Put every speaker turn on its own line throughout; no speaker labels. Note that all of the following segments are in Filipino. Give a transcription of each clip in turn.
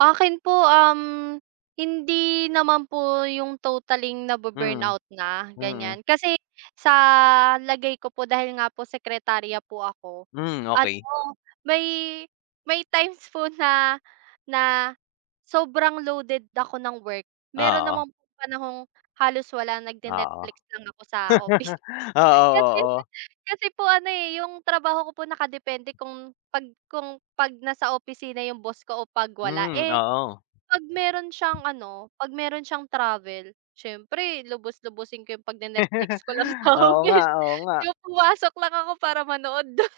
Akin po uhm, hindi naman po 'yung totaling
Hmm.
nabu-burnout na
Mm.
ganiyan. Kasi sa lagay ko po dahil nga po sekretarya po ako,
Hmm,
ano
okey.
may may times po na na sobrang loaded ako ng work, meron
Oo.
naman pong panahong halos wala
Oo.
nagne-Netflix lang ako sa office.
Oo,
Kasi
oo.
kasi po ano eh. yung trabaho ko po nakadepende kung pag kung pag nasa opisina yung boss ko o pag wala,
Hmm.
eh
Oo.
pag meron siyang ano pag meron siyang travel, siyempre lubus-lubusin ko 'yung pag ne Netflix ko lang sa
Oo nga.
office,
Oo nga.
yung pumasok lang ako para manood dun.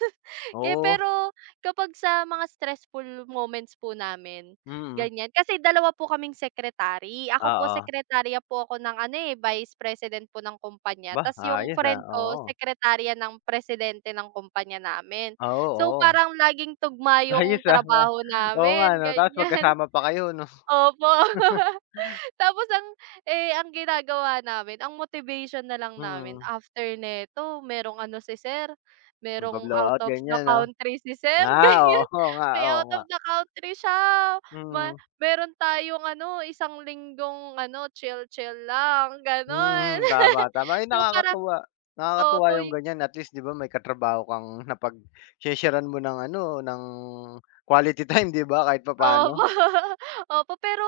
Eh
Oo.
pero kapag sa mga stressful moments po namin
Mm.
ganiyan, kasi dalawa po kaming secretary, ako po
Oo.
sekretarya po ako ng ano eh Vice President po ng kumpanya
Ba,
tapos yung
ayos ah.
friend ko
Oo.
sekretarya ng Presidente ng kompanya namin.
Oo.
So
Oo.
parang laging tugma yung
Ayos ah ba,
trabaho
oo nga
namin
'no tapos
ganiyan.
magkasama pa kayo 'no.
Opo. Tapos ang eh ang ginagawa namin, ang motivation na lang namin
Mm.
after neto merong ano si sir,
May pa
merong out
blowout
of the
ganiyan 'no
country si sir,
ah
ganiyan,
oo nga,
may
oo
out
nga.
of the country siya ma
Mhm.
meron tayong ano isang linggong ano chill-chill lang ganon.
Hmm. Tama, tama ay
So parang
nakakatuwa nakakatuwa
opo
yung
yung
ganiyan at least 'di ba may katrabaho kang napagse-share-an mo ng ano ng quality time 'di ba kahit
Opo,
papano.
opo pero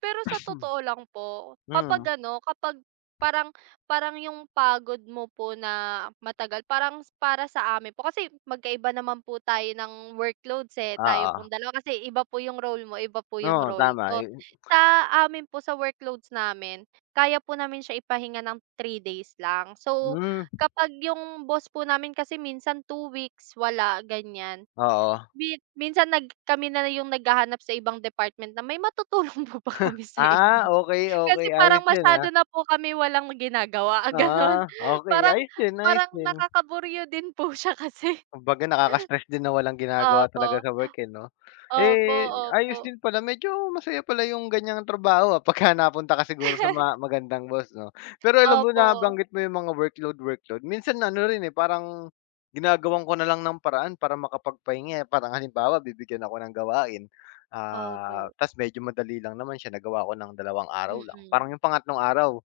pero sa totoo lang po,
Hmm.
kapag ano kapag parang parang 'yung pagod mo po na matagal parang para sa amin po kasi magkaiba naman po tayo ng workloads eh tayo
Oo.
pong dalawa. Kasi iba po yung role mo iba po yung
Oo,
role
tama
ko.
yu
Sa amin po sa workloads namin, kaya po namin siya ipahinga ng 3 days lang so
Hmm.
kapag yung boss po namin kasi minsan 2 weeks wala ganiyan.
Oo.
Mi minsan nag kami na 'yung naghahanap sa ibang department na, "May matutulong po ba kami sa inyo?"
Ah, okey,
Kasi
okey
parang
ayos yun,
masyado
ah.
na po kami walang ginagawa ganon
Ah okey,
parang
ayos din, ayos
parang
din.
nakakaburyo din po siya kasi.
Kumbaga nakaka-stress din na walang ginagawa talaga
Opo.
sa work eh 'no.
Opo,
Eh ayos
opo.
din pala medyo masaya pala 'yung ganiyang trabaho ah pagka napunta ka siguro sa mga magandang boss 'no. Pero alam mo
Opo.
nabanggit mo 'yung mga workload-workload minsan ano rin eh parang ginagawan ko na lang ng paraan para makapagpahinga eh. Parang halimbawa bibigyan ako ng gawain, ah
Opo.
tapos medyo madali lang naman siya nagawa ko ng dalawang araw lang
Mm.
parang 'yung pangatlong araw,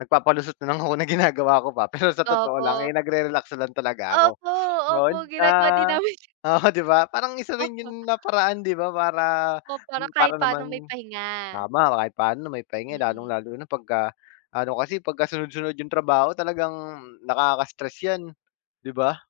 nagpapalusot na lang ako na ginagawa ko pa. Pero sa totoo lang eh
Opo.
nagre-relax lang talaga ako.
Opo, opo
'Yun
ginagawa din
ah
namin
oo 'di ba parang isa rin
Opo.
'yun na paraan 'di ba para
O para
para
kahit pano may
naman
pahinga.
tama kahit paano na may pahinga
Mm.
lalong-lalo na pagka ano kasi pagkasunod-sunod yung trabaho talagang nakaka-stress yan, 'di ba?